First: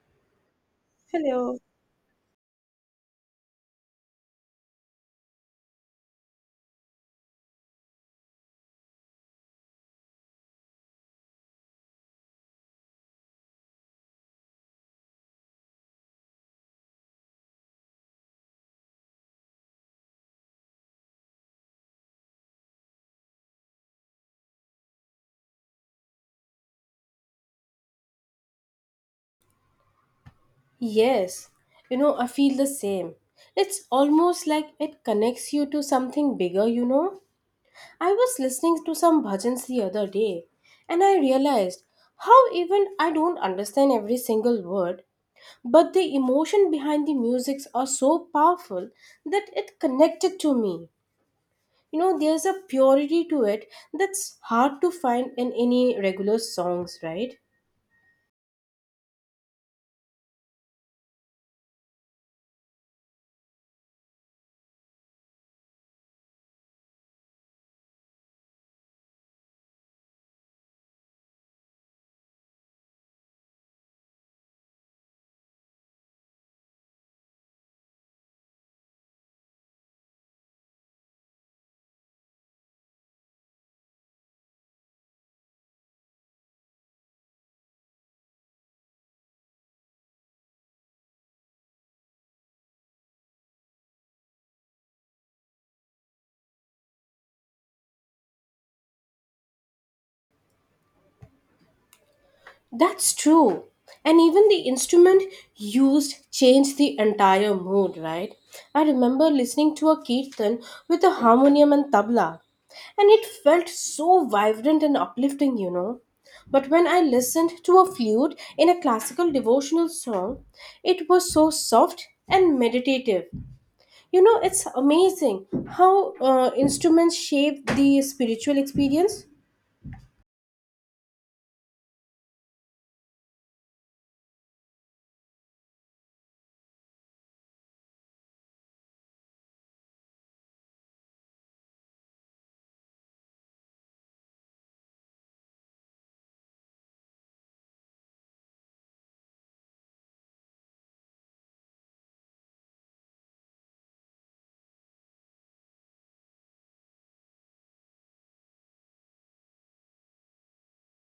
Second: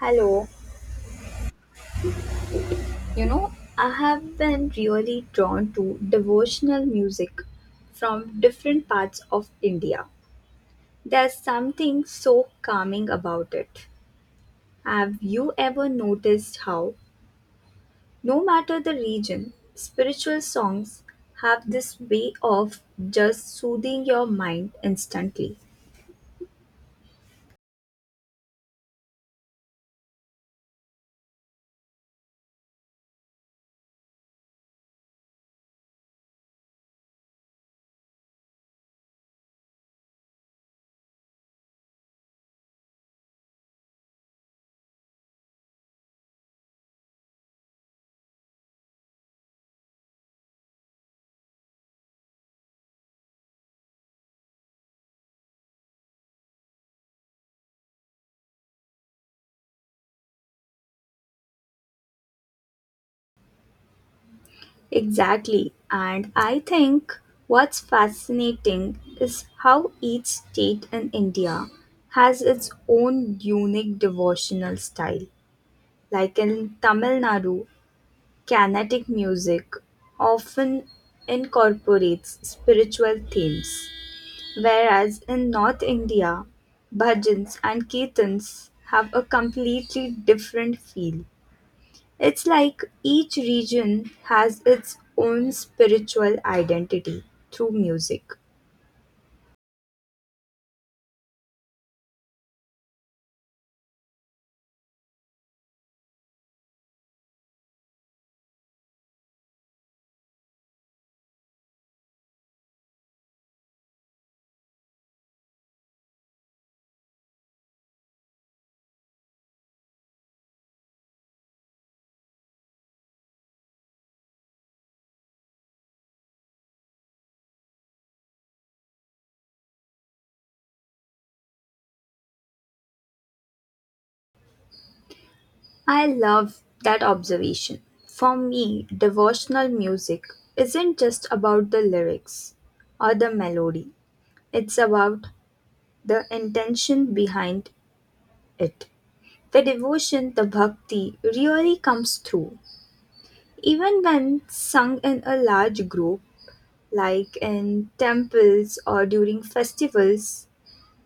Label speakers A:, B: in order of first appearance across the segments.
A: Hello.
B: Hello.
A: You know, I have been really drawn to devotional music from different parts of India. There's something so calming about it. Have you ever noticed how, no matter the region, spiritual songs have this way of just soothing your mind instantly?
B: Yes, you know, I feel the same. It's almost like it connects you to something bigger, you know. I was listening to some bhajans the other day and I realized how even I don't understand every single word, but the emotion behind the musics are so powerful that it connected to me. You know, there's a purity to it that's hard to find in any regular songs, right?
A: Exactly. And I think what's fascinating is how each state in India has its own unique devotional style. Like in Tamil Nadu, Carnatic music often incorporates spiritual themes, whereas in North India, bhajans and kirtans have a completely different feel. It's like each region has its own spiritual identity through music.
B: That's true. And even the instrument used changed the entire mood, right? I remember listening to a kirtan with a harmonium and tabla, and it felt so vibrant and uplifting, you know. But when I listened to a flute in a classical devotional song, it was so soft and meditative. You know, it's amazing how instruments shape the spiritual experience.
A: I love that observation. For me, devotional music isn't just about the lyrics or the melody, it's about the intention behind it. The devotion, the bhakti, really comes through. Even when sung in a large group, like in temples or during festivals,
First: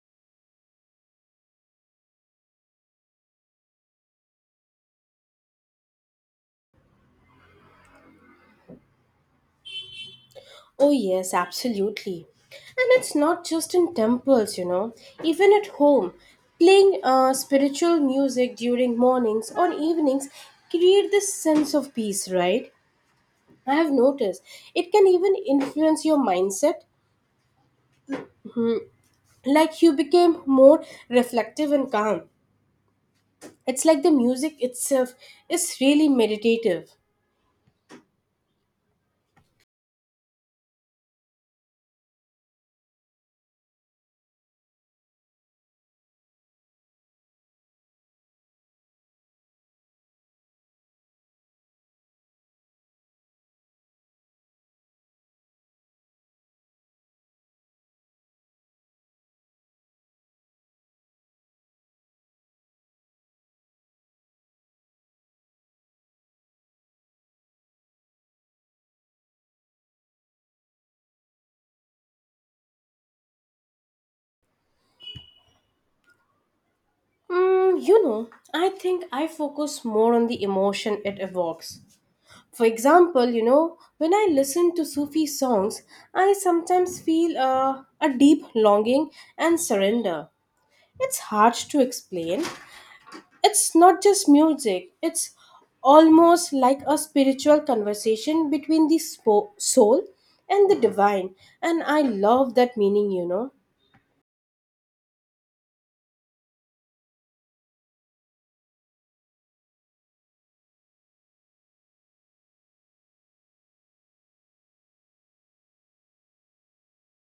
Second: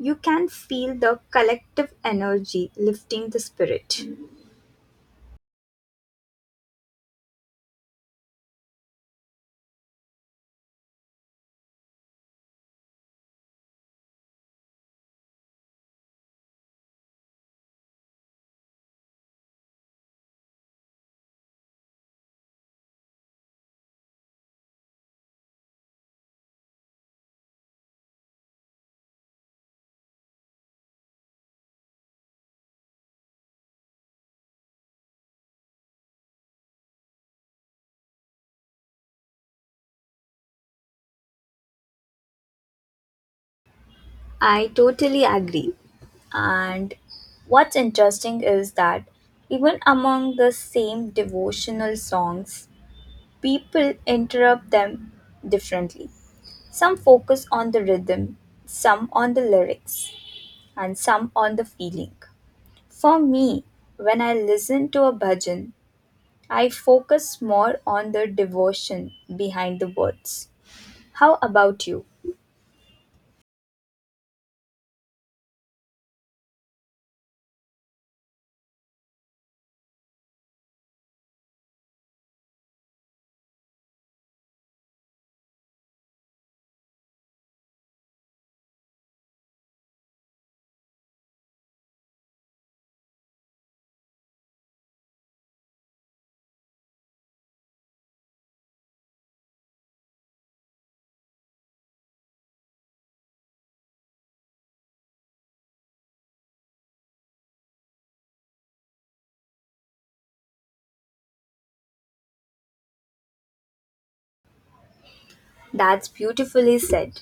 A: you can feel the collective energy lifting the spirit.
B: Oh, yes, absolutely. And it's not just in temples, you know, even at home. Playing spiritual music during mornings or evenings create this sense of peace, right? I have noticed it can even influence your mindset, like you became more reflective and calm. It's like the music itself is really meditative.
A: I totally agree. And what's interesting is that even among the same devotional songs, people interpret them differently. Some focus on the rhythm, some on the lyrics, and some on the feeling. For me, when I listen to a bhajan, I focus more on the devotion behind the words. How about you?
B: Mm, you know, I think I focus more on the emotion it evokes. For example, you know, when I listen to Sufi songs, I sometimes feel a deep longing and surrender. It's hard to explain. It's not just music, it's almost like a spiritual conversation between the soul and the divine. And I love that meaning, you know.
A: That's beautifully said.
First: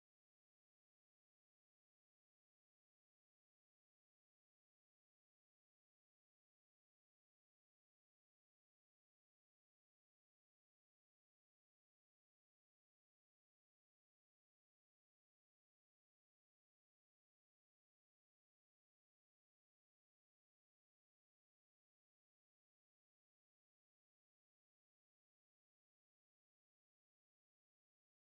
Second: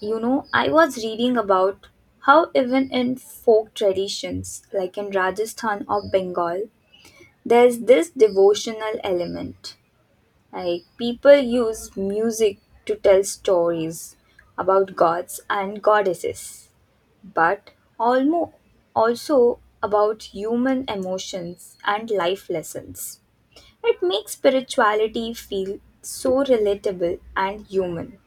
A: You know, I was reading about how even in folk traditions, like in Rajasthan or Bengal, there's this devotional element. Like people use music to tell stories about gods and goddesses, but almo also about human emotions and life lessons. It makes spirituality feel so relatable and human.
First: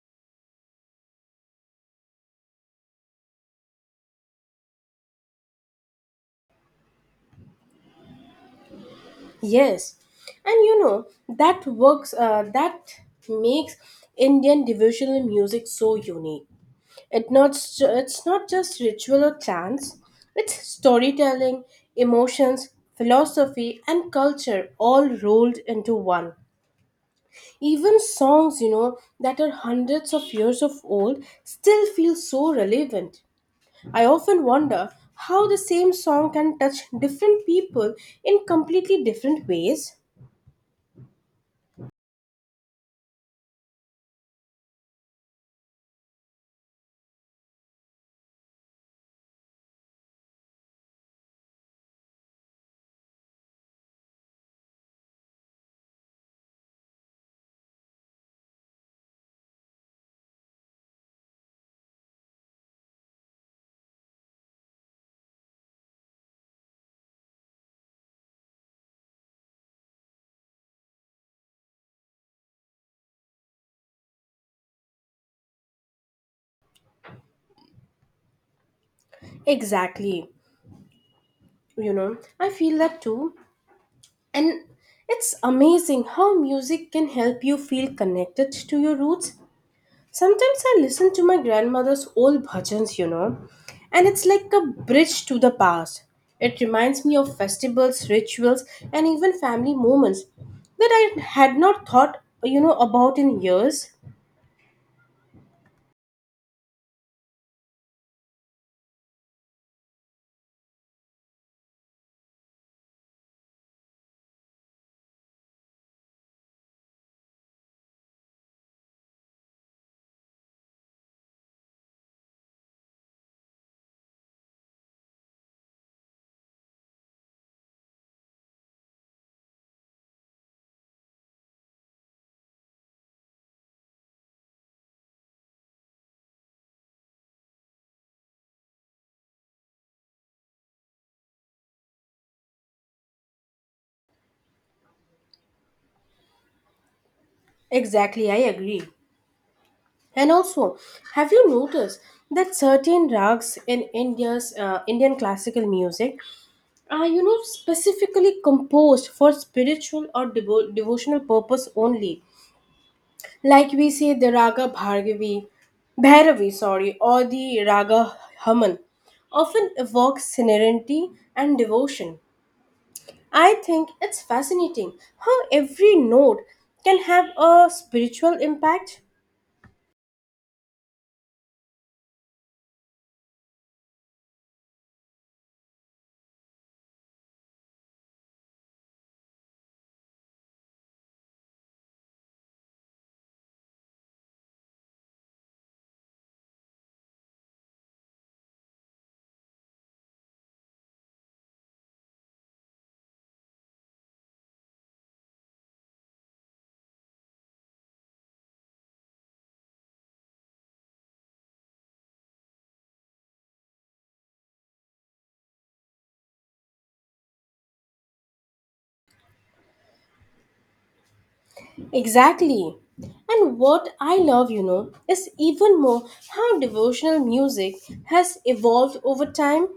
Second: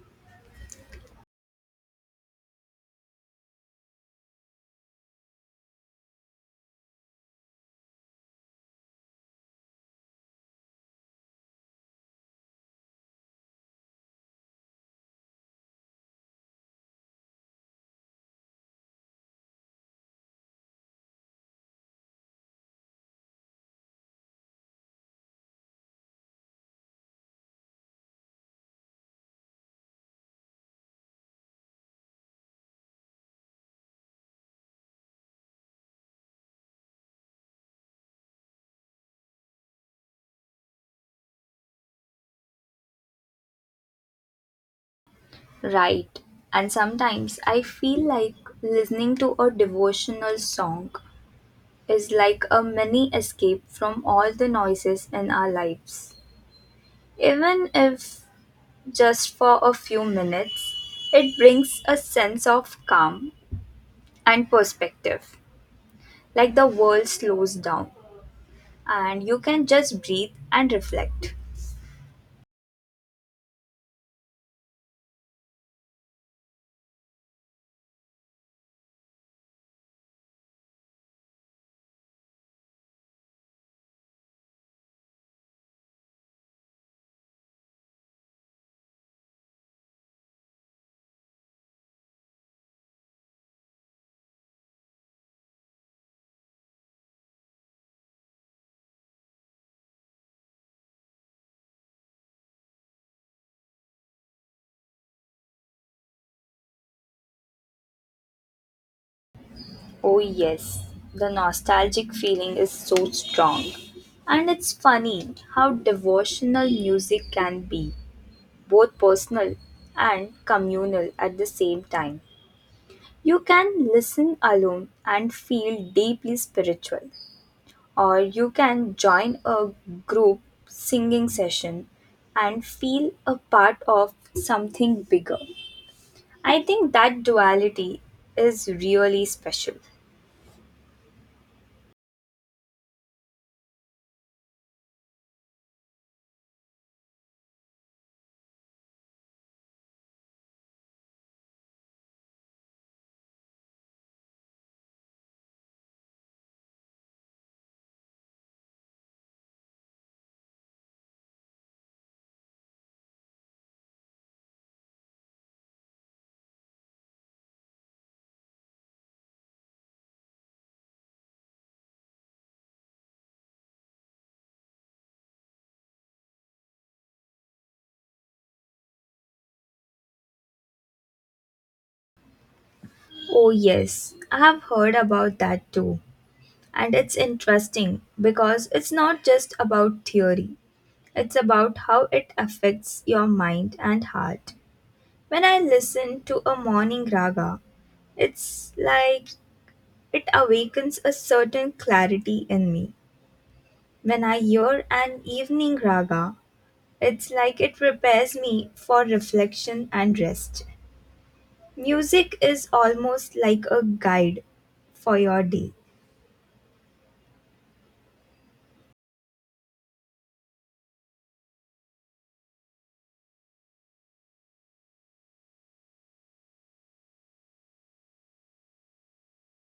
B: Yes, and you know that works. That makes Indian devotional music so unique. It not, it's not just ritual or chants, it's storytelling, emotions, philosophy, and culture all rolled into one. Even songs, you know, that are hundreds of years of old still feel so relevant. I often wonder how the same song can touch different people in completely different ways.
A: Right. And sometimes I feel like listening to a devotional song is like a mini escape from all the noises in our lives. Even if just for a few minutes, it brings a sense of calm and perspective, like the world slows down and you can just breathe and reflect.
B: Exactly. You know, I feel that too. And it's amazing how music can help you feel connected to your roots. Sometimes I listen to my grandmother's old bhajans, you know, and it's like a bridge to the past. It reminds me of festivals, rituals, and even family moments that I had not thought, you know, about in years.
A: Oh, yes, the nostalgic feeling is so strong. And it's funny how devotional music can be both personal and communal at the same time. You can listen alone and feel deeply spiritual, or you can join a group singing session and feel a part of something bigger. I think that duality is really special.
B: Exactly, I agree. And also, have you noticed that certain rags in India's Indian classical music are, you know, specifically composed for spiritual or devotional purpose only, like we say the raga bhargavi bhairavi, sorry, or the raga haman, often evokes serenity and devotion. I think it's fascinating how every note can have a spiritual impact.
A: Oh, yes, I have heard about that too. And it's interesting because it's not just about theory, it's about how it affects your mind and heart. When I listen to a morning raga, it's like it awakens a certain clarity in me. When I hear an evening raga, it's like it prepares me for reflection and rest. Music is almost like a guide for your day.
B: Exactly. And what I love, you know, is even more how devotional music has evolved over time.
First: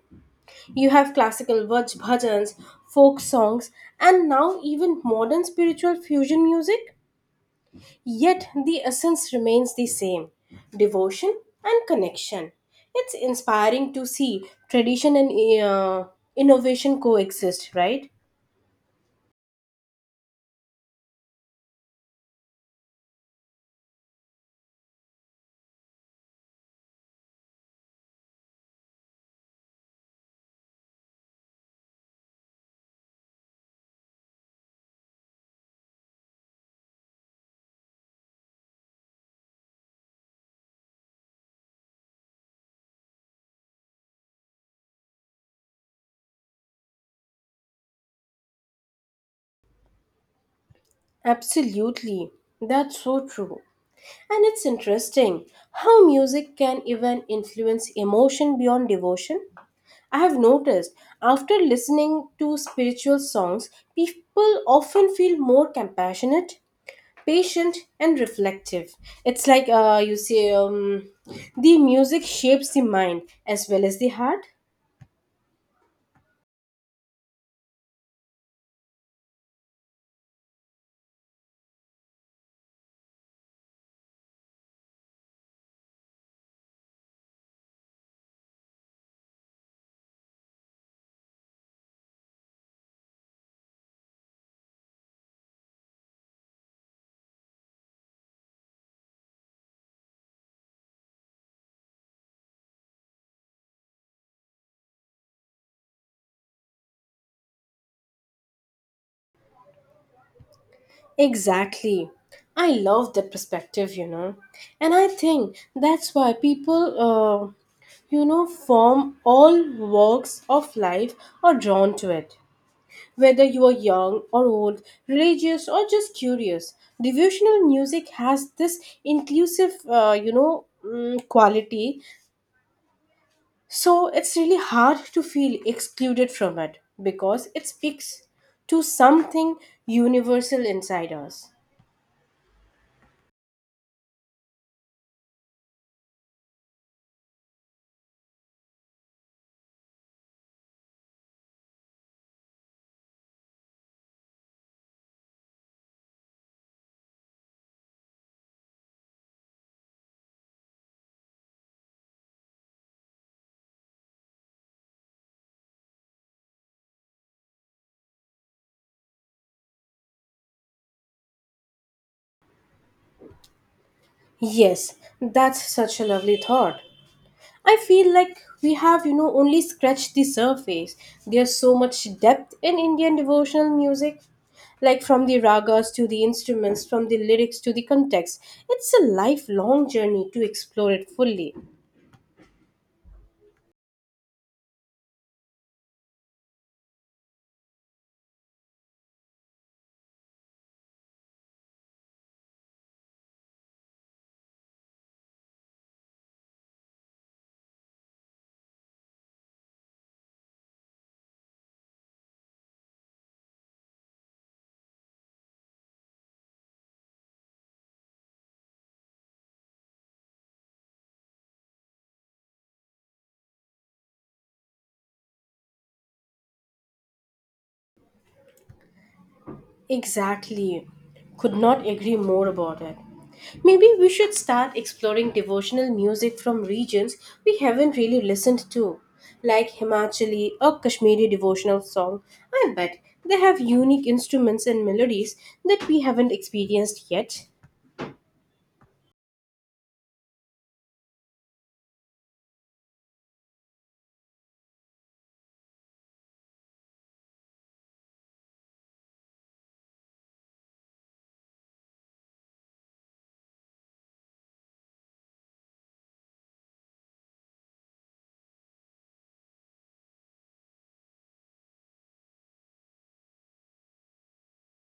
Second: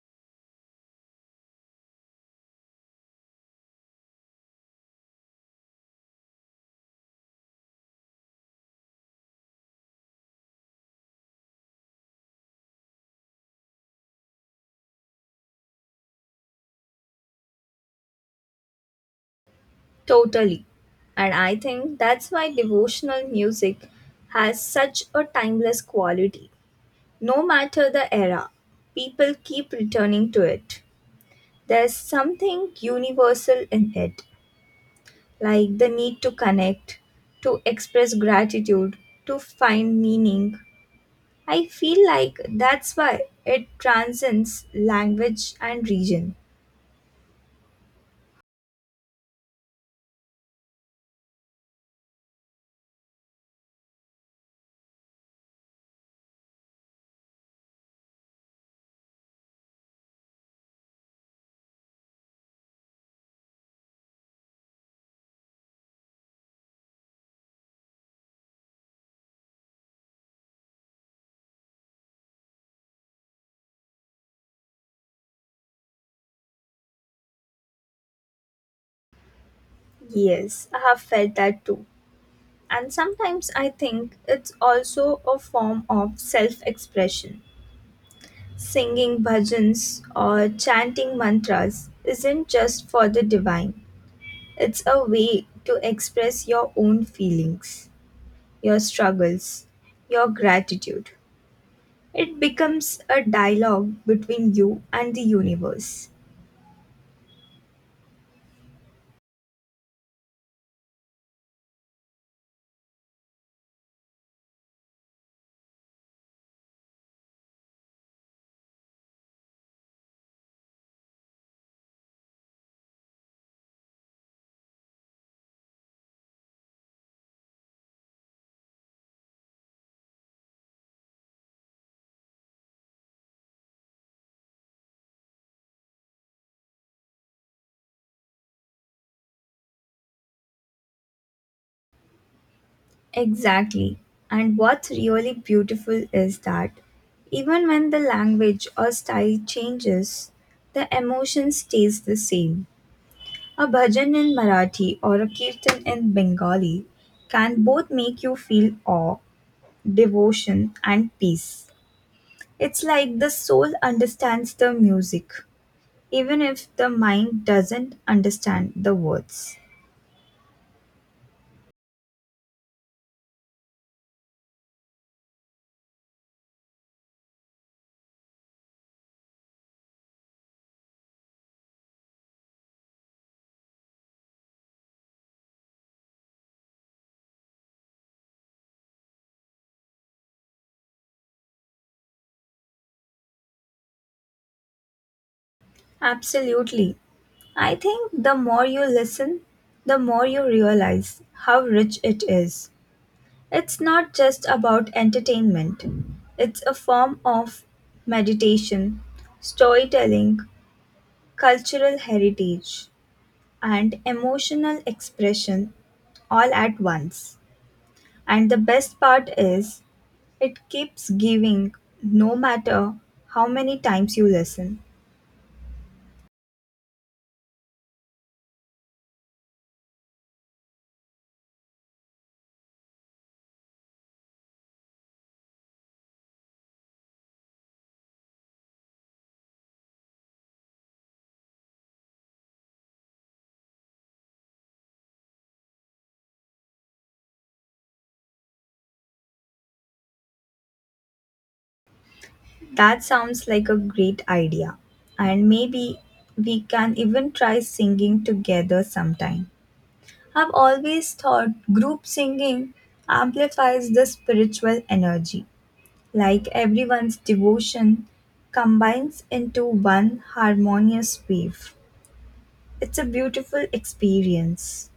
B: You have classical bhajans, folk songs, and now even modern spiritual fusion music. Yet the essence remains the same, devotion and connection. It's inspiring to see tradition and innovation coexist, right?
A: Totally. And I think that's why devotional music has such a timeless quality. No matter the era, people keep returning to it. There's something universal in it, like the need to connect, to express gratitude, to find meaning. I feel like that's why it transcends language and region.
B: Absolutely. That's so true. And it's interesting how music can even influence emotion beyond devotion. I have noticed after listening to spiritual songs, people often feel more compassionate, patient, and reflective. It's like you say, the music shapes the mind as well as the heart.
A: Yes, I have felt that too. And sometimes I think it's also a form of self expression. Singing bhajans or chanting mantras isn't just for the divine, it's a way to express your own feelings, your struggles, your gratitude. It becomes a dialogue between you and the universe.
B: Exactly. I love that perspective, you know. And I think that's why people, you know, form all walks of life are drawn to it. Whether you are young or old, religious or just curious, devotional music has this inclusive, you know, quality. So it's really hard to feel excluded from it because it speaks to something universal inside us.
A: Exactly. And what's really beautiful is that even when the language or style changes, the emotion stays the same. A bhajan in Marathi or a kirtan in Bengali can both make you feel awe, devotion, and peace. It's like the soul understands the music, even if the mind doesn't understand the words.
B: Yes, that's such a lovely thought. I feel like we have, you know, only scratched the surface. There's so much depth in Indian devotional music, like from the ragas to the instruments, from the lyrics to the context. It's a lifelong journey to explore it fully.
A: Absolutely. I think the more you listen, the more you realize how rich it is. It's not just about entertainment, it's a form of meditation, storytelling, cultural heritage, and emotional expression all at once. And the best part is, it keeps giving no matter how many times you listen.
B: Exactly. Could not agree more about it. Maybe we should start exploring devotional music from regions we haven't really listened to, like Himachali or Kashmiri devotional song. I bet they have unique instruments and melodies that we haven't experienced yet.
A: That sounds like a great idea. And maybe we can even try singing together sometime. I've always thought group singing amplifies the spiritual energy, like everyone's devotion combines into one harmonious wave. It's a beautiful experience.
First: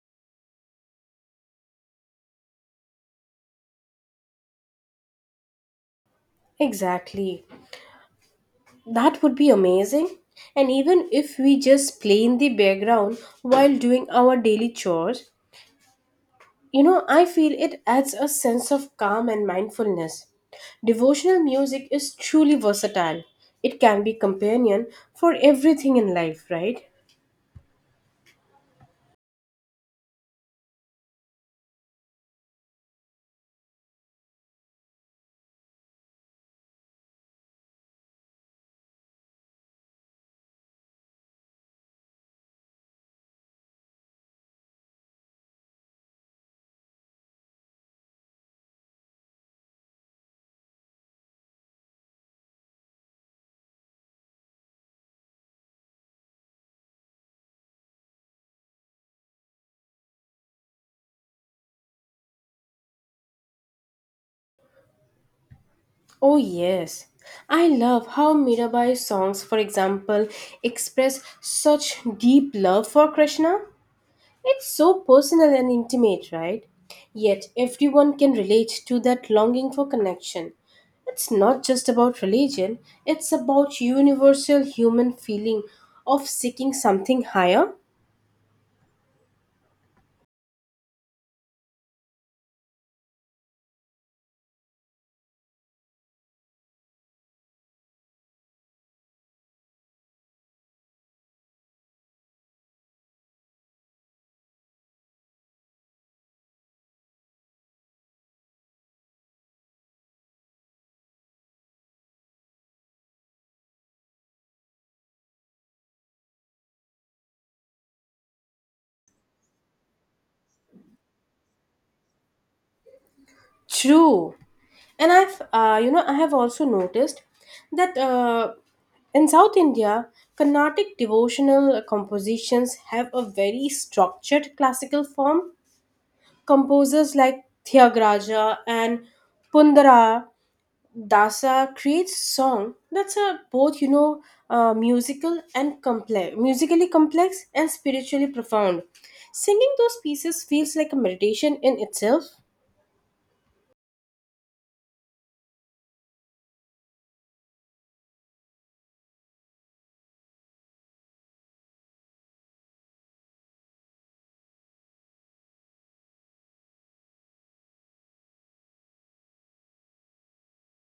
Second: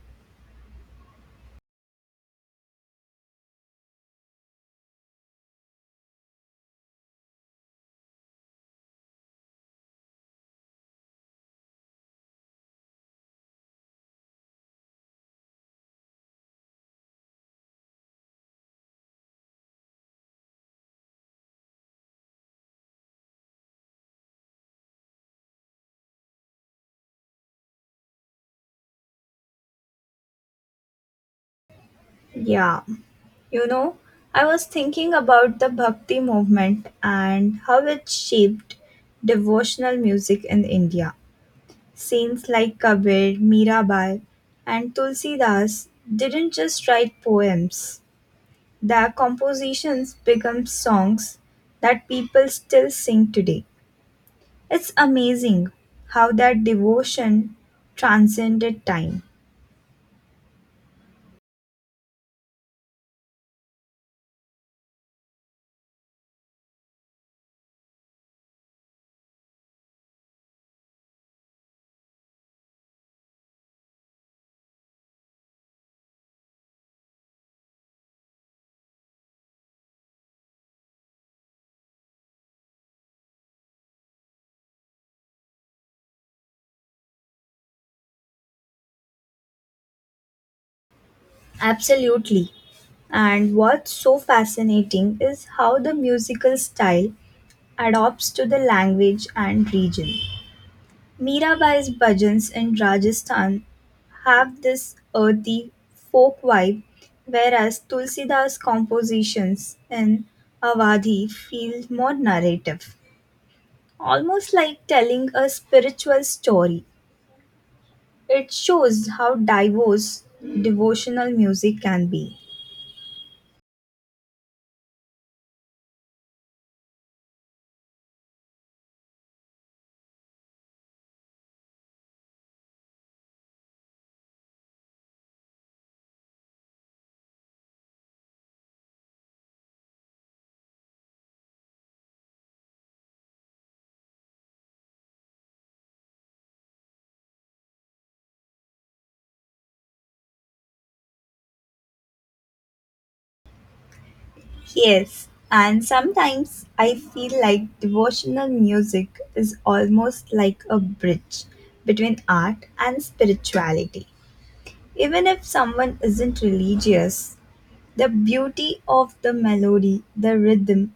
B: Exactly. That would be amazing. And even if we just play in the background while doing our daily chores, you know, I feel it adds a sense of calm and mindfulness. Devotional music is truly versatile. It can be companion for everything in life, right?
A: Yeah, you know, I was thinking about the bhakti movement and how it shaped devotional music in India. Saints like Kabir, Mirabai, and Tulsidas didn't just write poems, their compositions become songs that people still sing today. It's amazing how that devotion transcended time.
B: Oh yes. I love how Mirabai's songs, for example, express such deep love for Krishna. It's so personal and intimate, right? Yet everyone can relate to that longing for connection. It's not just about religion, it's about universal human feeling of seeking something higher.
A: Absolutely. And what's so fascinating is how the musical style adapts to the language and region. Mirabai's bhajans in Rajasthan have this earthy, folk vibe, whereas Tulsidas' compositions in Awadhi feel more narrative, almost like telling a spiritual story. It shows how diverse devotional music can be.
B: True. And you know, I have also noticed that in South India, Carnatic devotional compositions have a very structured classical form. Composers like Thyagaraja and Pundara Dasa creates song that's a both, you know, musically complex and spiritually profound. Singing those pieces feels like a meditation in itself.
A: Yes, and sometimes I feel like devotional music is almost like a bridge between art and spirituality. Even if someone isn't religious, the beauty of the melody, the rhythm,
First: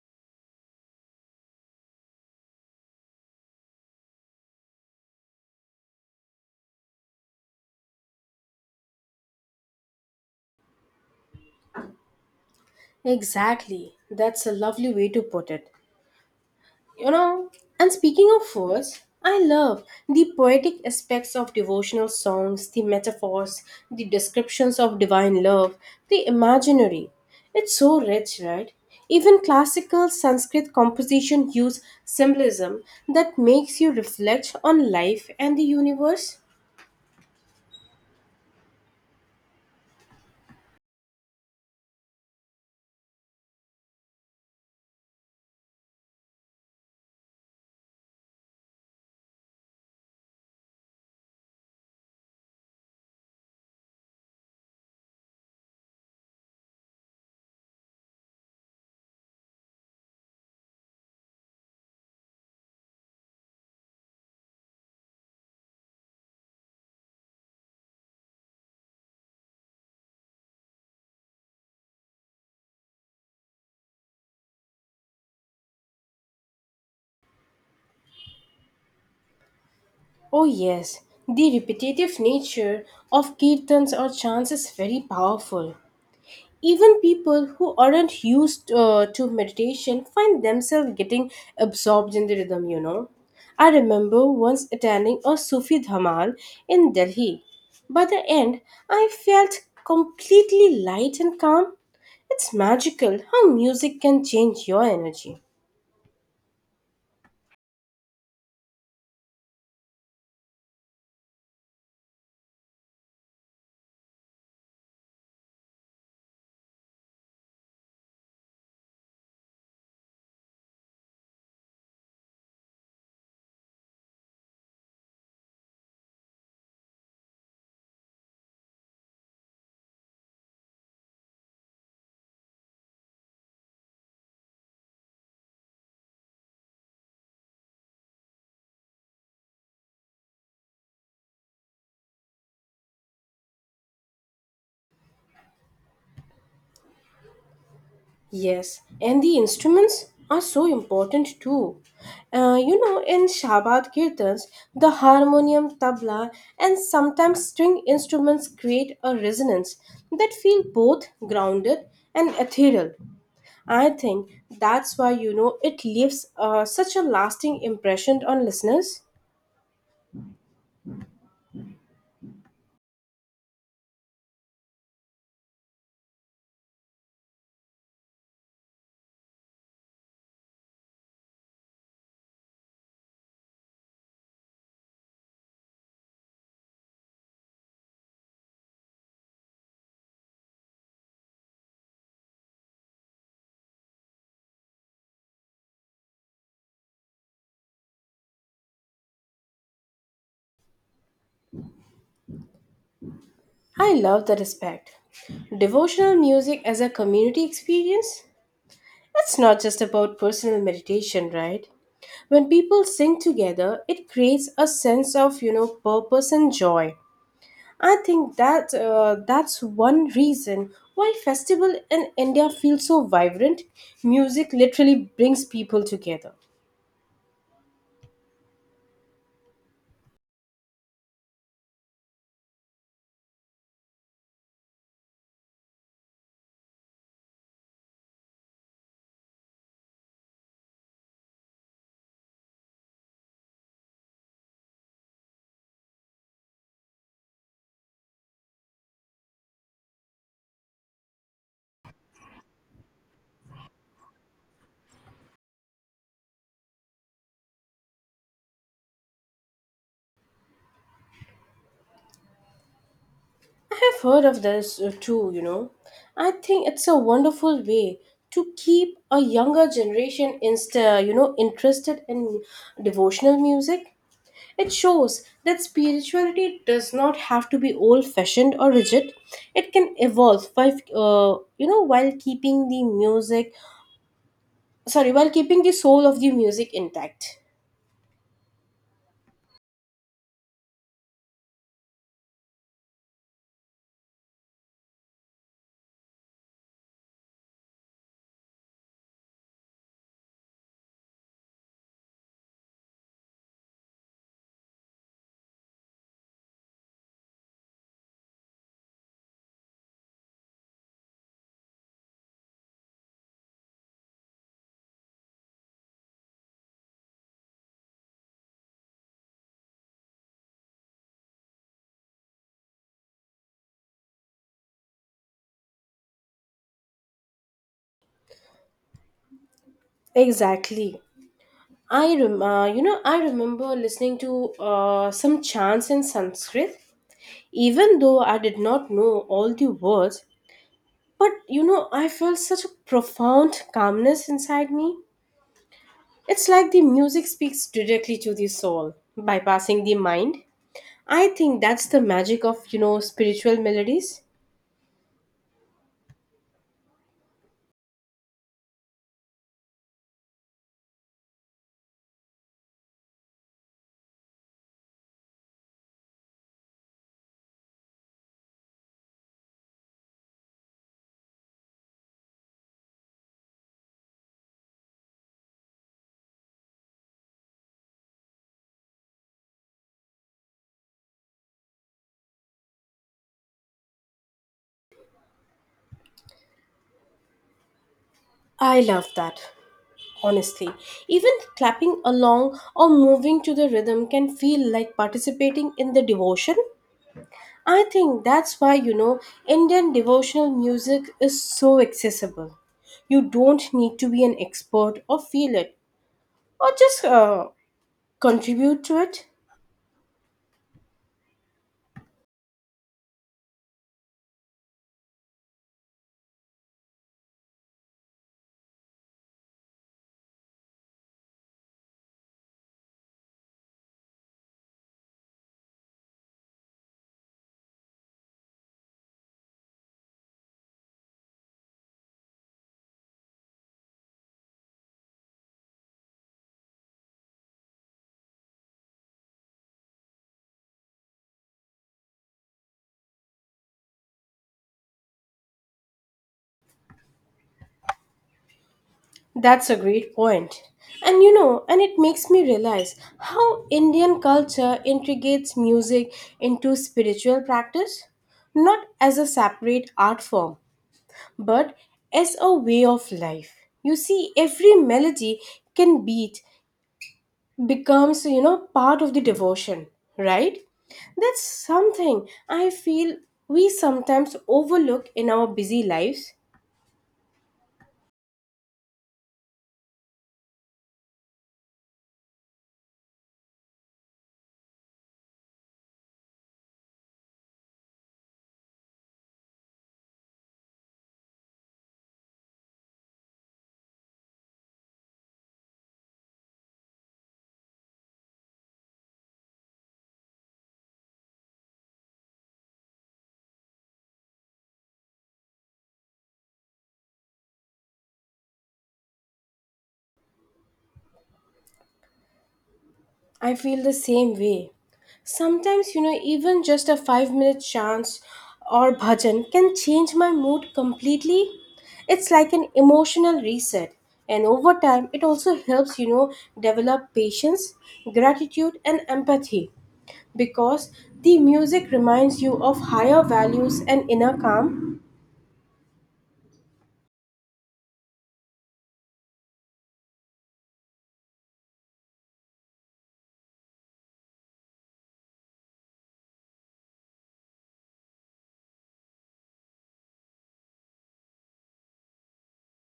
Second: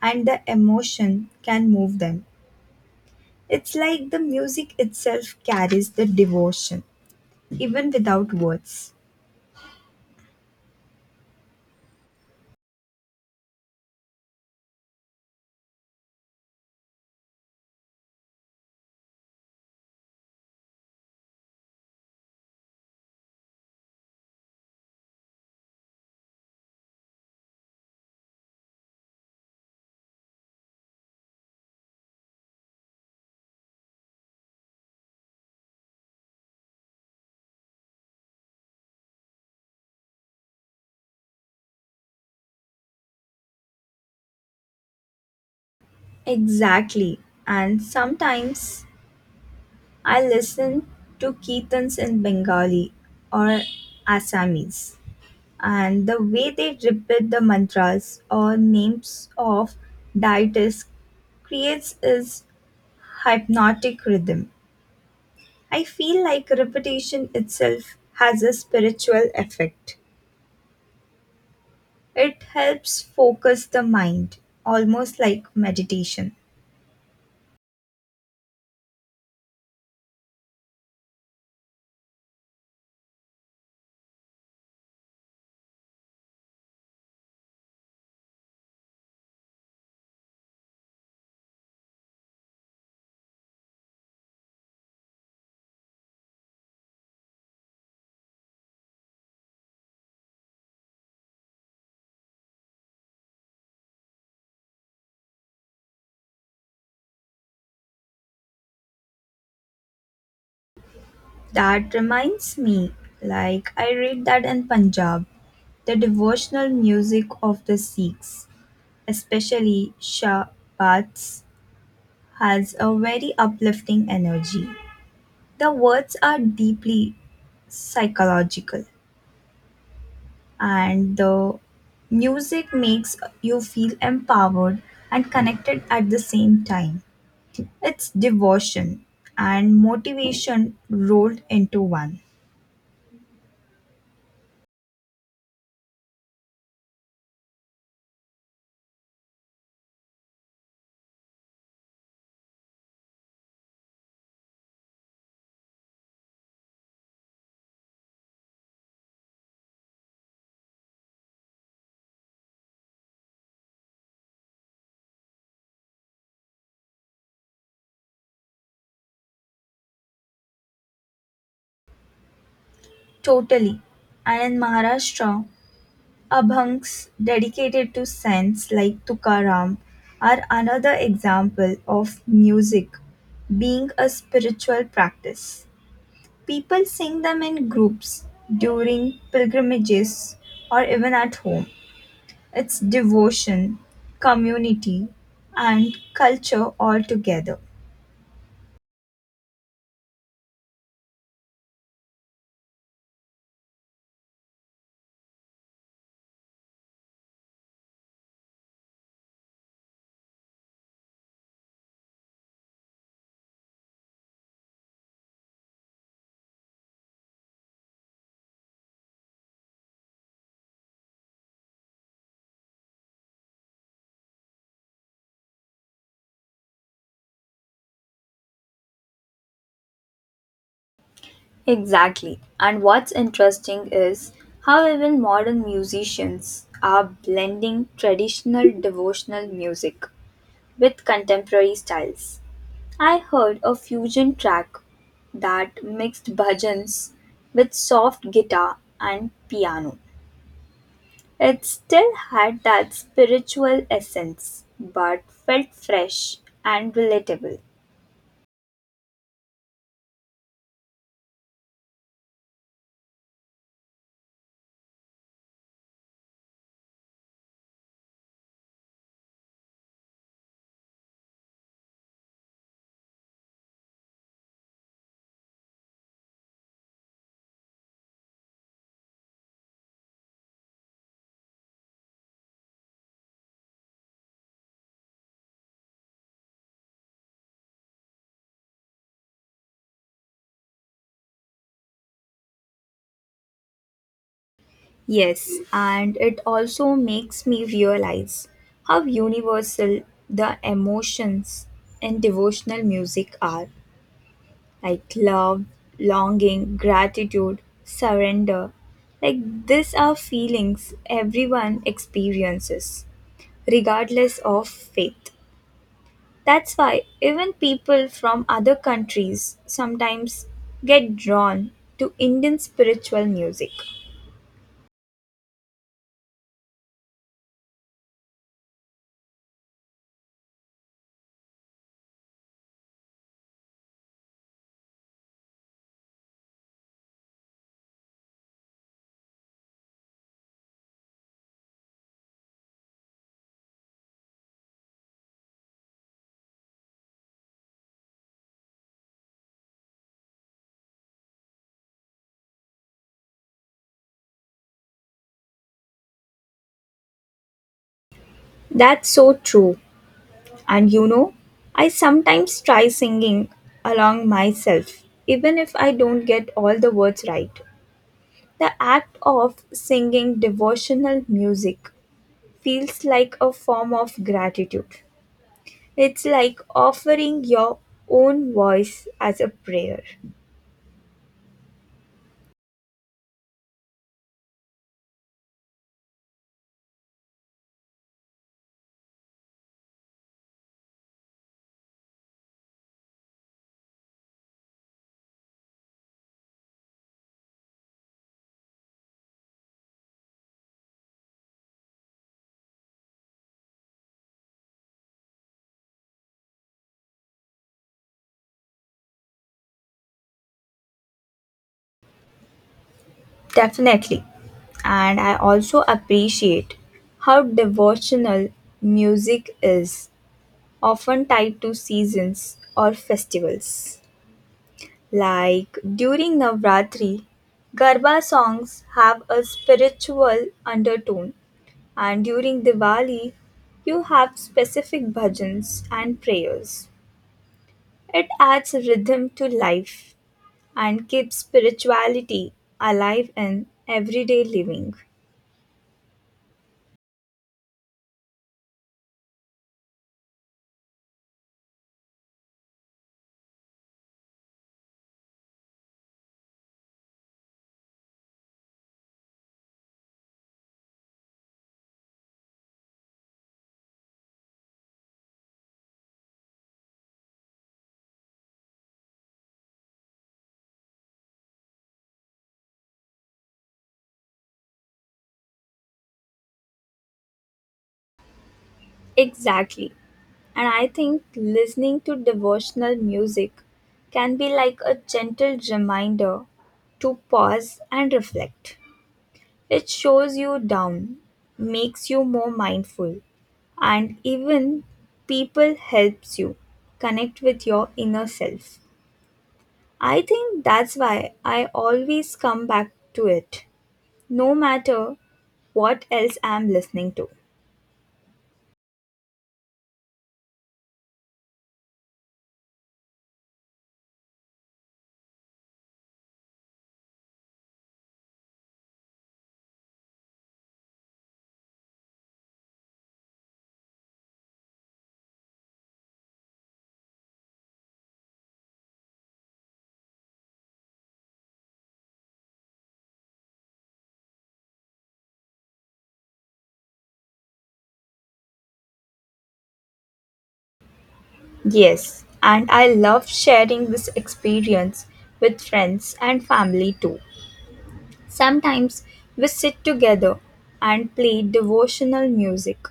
A: and the emotion can move them. It's like the music itself carries the devotion, even without words.
B: Exactly, that's a lovely way to put it. You know, and speaking of words, I love the poetic aspects of devotional songs, the metaphors, the descriptions of divine love, the imaginary. It's so rich, right? Even classical Sanskrit composition use symbolism that makes you reflect on life and the universe.
A: Exactly. And sometimes I listen to Keetans in Bengali or Assamese. And the way they repeat the mantras or names of deities creates is hypnotic rhythm. I feel like repetition itself has a spiritual effect. It helps focus the mind, almost like meditation.
B: Oh yes, the repetitive nature of kirtans or chants is very powerful. Even people who aren't used to meditation find themselves getting absorbed in the rhythm, you know. I remember once attending a Sufi Dhamal in Delhi. By the end, I felt completely light and calm. It's magical how music can change your energy.
A: That reminds me, like I read that in Punjab, the devotional music of the Sikhs, especially Shabats, has a very uplifting energy. The words are deeply psychological, and the music makes you feel empowered and connected at the same time. It's devotion and motivation rolled into one.
B: Yes, and the instruments are so important too. You know, in Shabad Kirtans, the harmonium, tabla, and sometimes string instruments create a resonance that feel both grounded and ethereal. I think that's why, you know, it leaves such a lasting impression on listeners.
A: Totally. And in Maharashtra, Abhangs dedicated to saints like Tukaram are another example of music being a spiritual practice. People sing them in groups during pilgrimages or even at home. It's devotion, community, and culture all together.
B: I love the respect. Devotional music as a community experience? It's not just about personal meditation, right? When people sing together, it creates a sense of, you know, purpose and joy. I think that that's one reason why festival in India feel so vibrant. Music literally brings people together.
A: Exactly. And what's interesting is how even modern musicians are blending traditional devotional music with contemporary styles. I heard a fusion track that mixed bhajans with soft guitar and piano. It still had that spiritual essence but felt fresh and relatable.
B: I have heard of this too. You know, I think it's a wonderful way to keep a younger generation insta you know interested in devotional music. It shows that spirituality does not have to be old-fashioned or rigid. It can evolve by, you know, while keeping the soul of the music intact.
A: Yes, and it also makes me realize how universal the emotions in devotional music are, like love, longing, gratitude, surrender. Like these are feelings everyone experiences, regardless of faith. That's why even people from other countries sometimes get drawn to Indian spiritual music.
B: Exactly. You know, I remember listening to some chants in Sanskrit. Even though I did not know all the words, but you know, I felt such a profound calmness inside me. It's like the music speaks directly to the soul, bypassing the mind. I think that's the magic of, you know, spiritual melodies.
A: That's so true. And you know, I sometimes try singing along myself, even if I don't get all the words right. The act of singing devotional music feels like a form of gratitude. It's like offering your own voice as a prayer.
B: I love that, honestly. Even clapping along or moving to the rhythm can feel like participating in the devotion. I think that's why, you know, Indian devotional music is so accessible. You don't need to be an expert or feel it or just contribute to it.
A: Definitely. And I also appreciate how devotional music is often tied to seasons or festivals. Like during Navratri, Garba songs have a spiritual undertone, and during Diwali, you have specific bhajans and prayers. It adds rhythm to life and keeps spirituality alive in everyday living.
B: That's a great point. And you know, and it makes me realize how Indian culture integrates music into spiritual practice, not as a separate art form, but as a way of life. You see, every melody can beat becomes, you know, part of the devotion, right? That's something I feel we sometimes overlook in our busy lives.
A: Exactly. And I think listening to devotional music can be like a gentle reminder to pause and reflect. It shows you down, makes you more mindful, and even people helps you connect with your inner self. I think that's why I always come back to it, no matter what else I'm listening to.
B: I feel the same way. Sometimes, you know, even just a 5 minute chant or bhajan can change my mood completely. It's like an emotional reset. And over time, it also helps, you know, develop patience, gratitude, and empathy because the music reminds you of higher values and inner calm.
A: Yes, and I love sharing this experience with friends and family too. Sometimes we sit together and play devotional music,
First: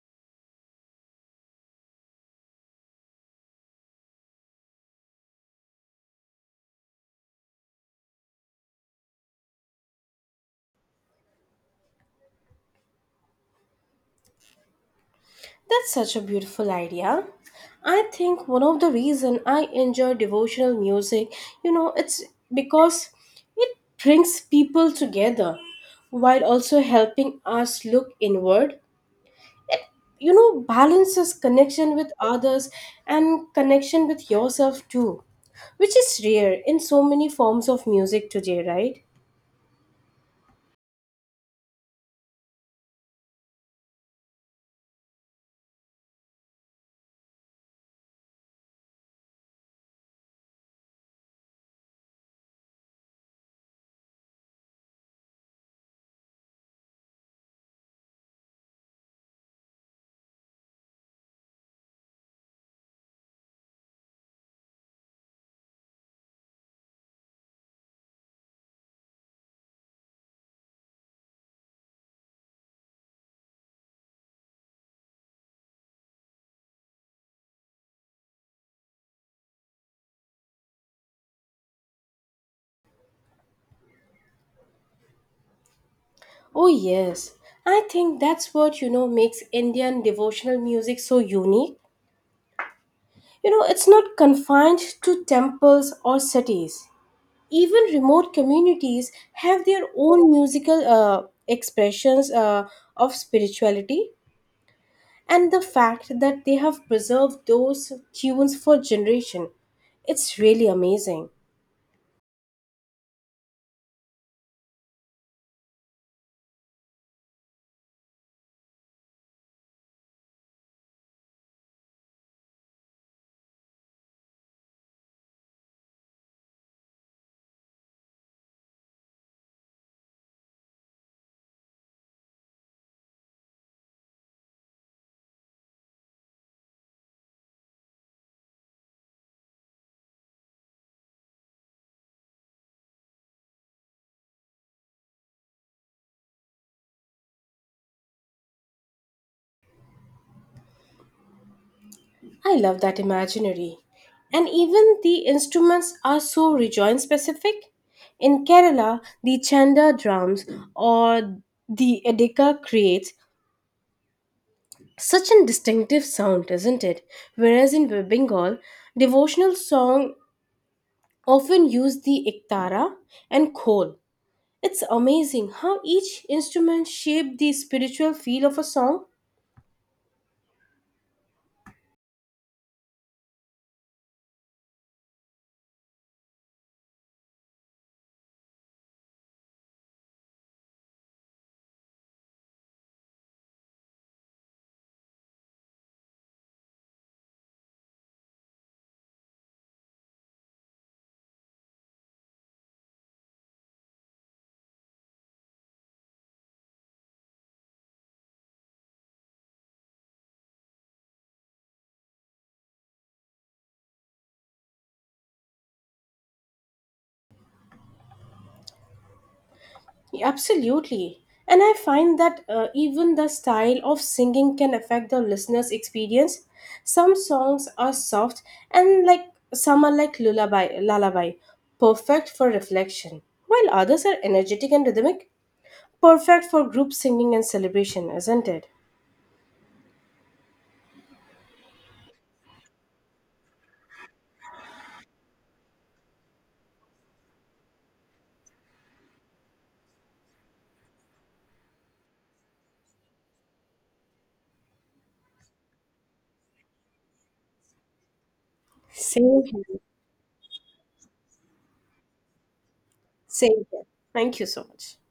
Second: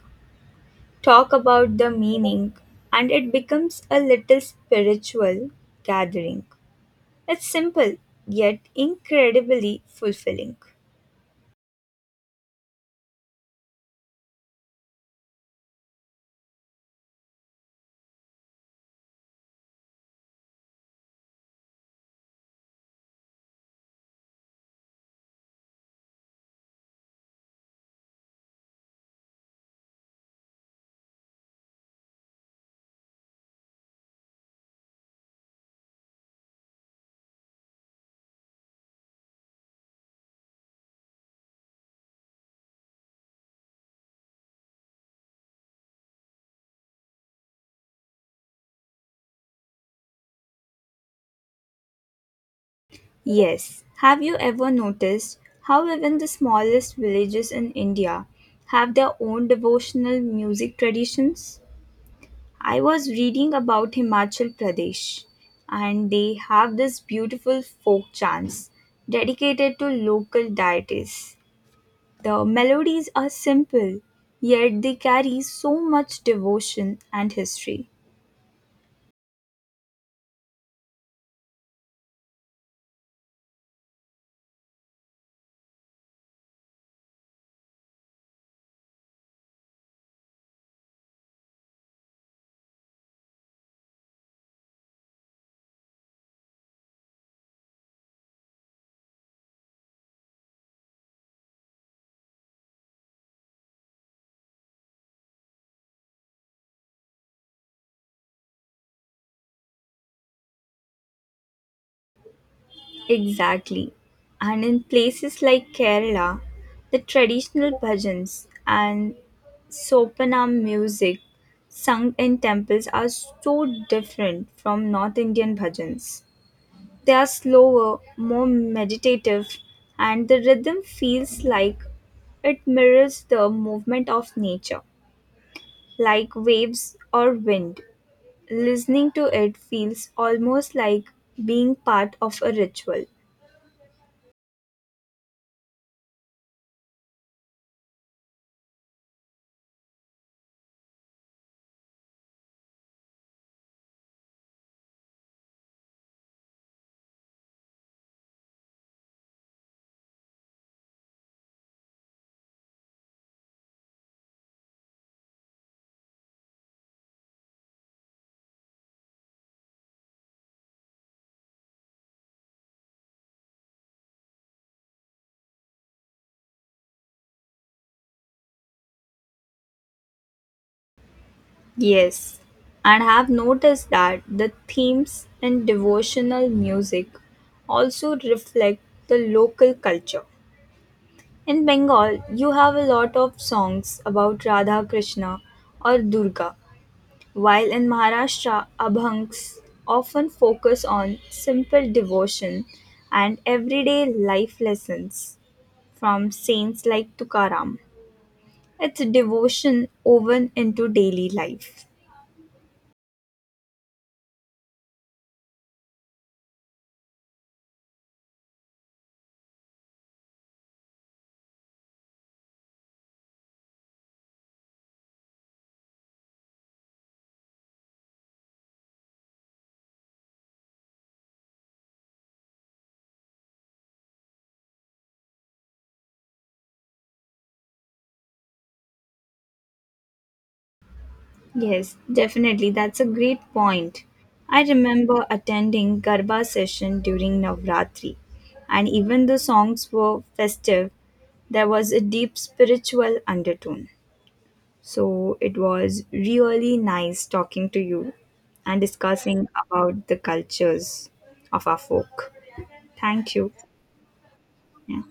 A: talk about the meaning, and it becomes a little spiritual gathering. It's simple, yet incredibly fulfilling.
B: That's such a beautiful idea. I think one of the reason I enjoy devotional music, you know, it's because it brings people together while also helping us look inward. You know, balances connection with others and connection with yourself too, which is rare in so many forms of music today, right?
A: Yes, have you ever noticed how even the smallest villages in India have their own devotional music traditions? I was reading about Himachal Pradesh and they have this beautiful folk chants dedicated to local deities. The melodies are simple, yet they carry so much devotion and history.
B: Oh, yes. I think that's what, you know, makes Indian devotional music so unique. You know, it's not confined to temples or cities. Even remote communities have their own musical expressions of spirituality, and the fact that they have preserved those tunes for generation, it's really amazing.
A: Exactly. And in places like Kerala, the traditional bhajans and Sopanam music sung in temples are so different from North Indian bhajans. They are slower, more meditative, and the rhythm feels like it mirrors the movement of nature, like waves or wind. Listening to it feels almost like being part of a ritual.
B: I love that imaginary. And even the instruments are so region specific. In Kerala, the chanda drums or the edika creates such a distinctive sound, isn't it? Whereas in Bengal, devotional song often use the ektara and khol. It's amazing how each instrument shaped the spiritual feel of a song.
A: Yes, and have noticed that the themes in devotional music also reflect the local culture. In Bengal, you have a lot of songs about Radha Krishna or Durga, while in Maharashtra, abhangs often focus on simple devotion and everyday life lessons from saints like Tukaram. It's a devotion woven into daily life.
B: Absolutely. And I find that even the style of singing can affect the listener's experience. Some songs are soft and like some are like lullaby, perfect for reflection, while others are energetic and rhythmic. Perfect for group singing and celebration, isn't it?
A: Yes, definitely. That's a great point. I remember attending Garba session during Navratri, and even the songs were festive, there was a deep spiritual undertone. So it was really nice talking to you and
B: Same
A: discussing
B: here.
A: about the cultures of our folk. Thank you.
B: Same here. Thank you so much.
A: Yeah.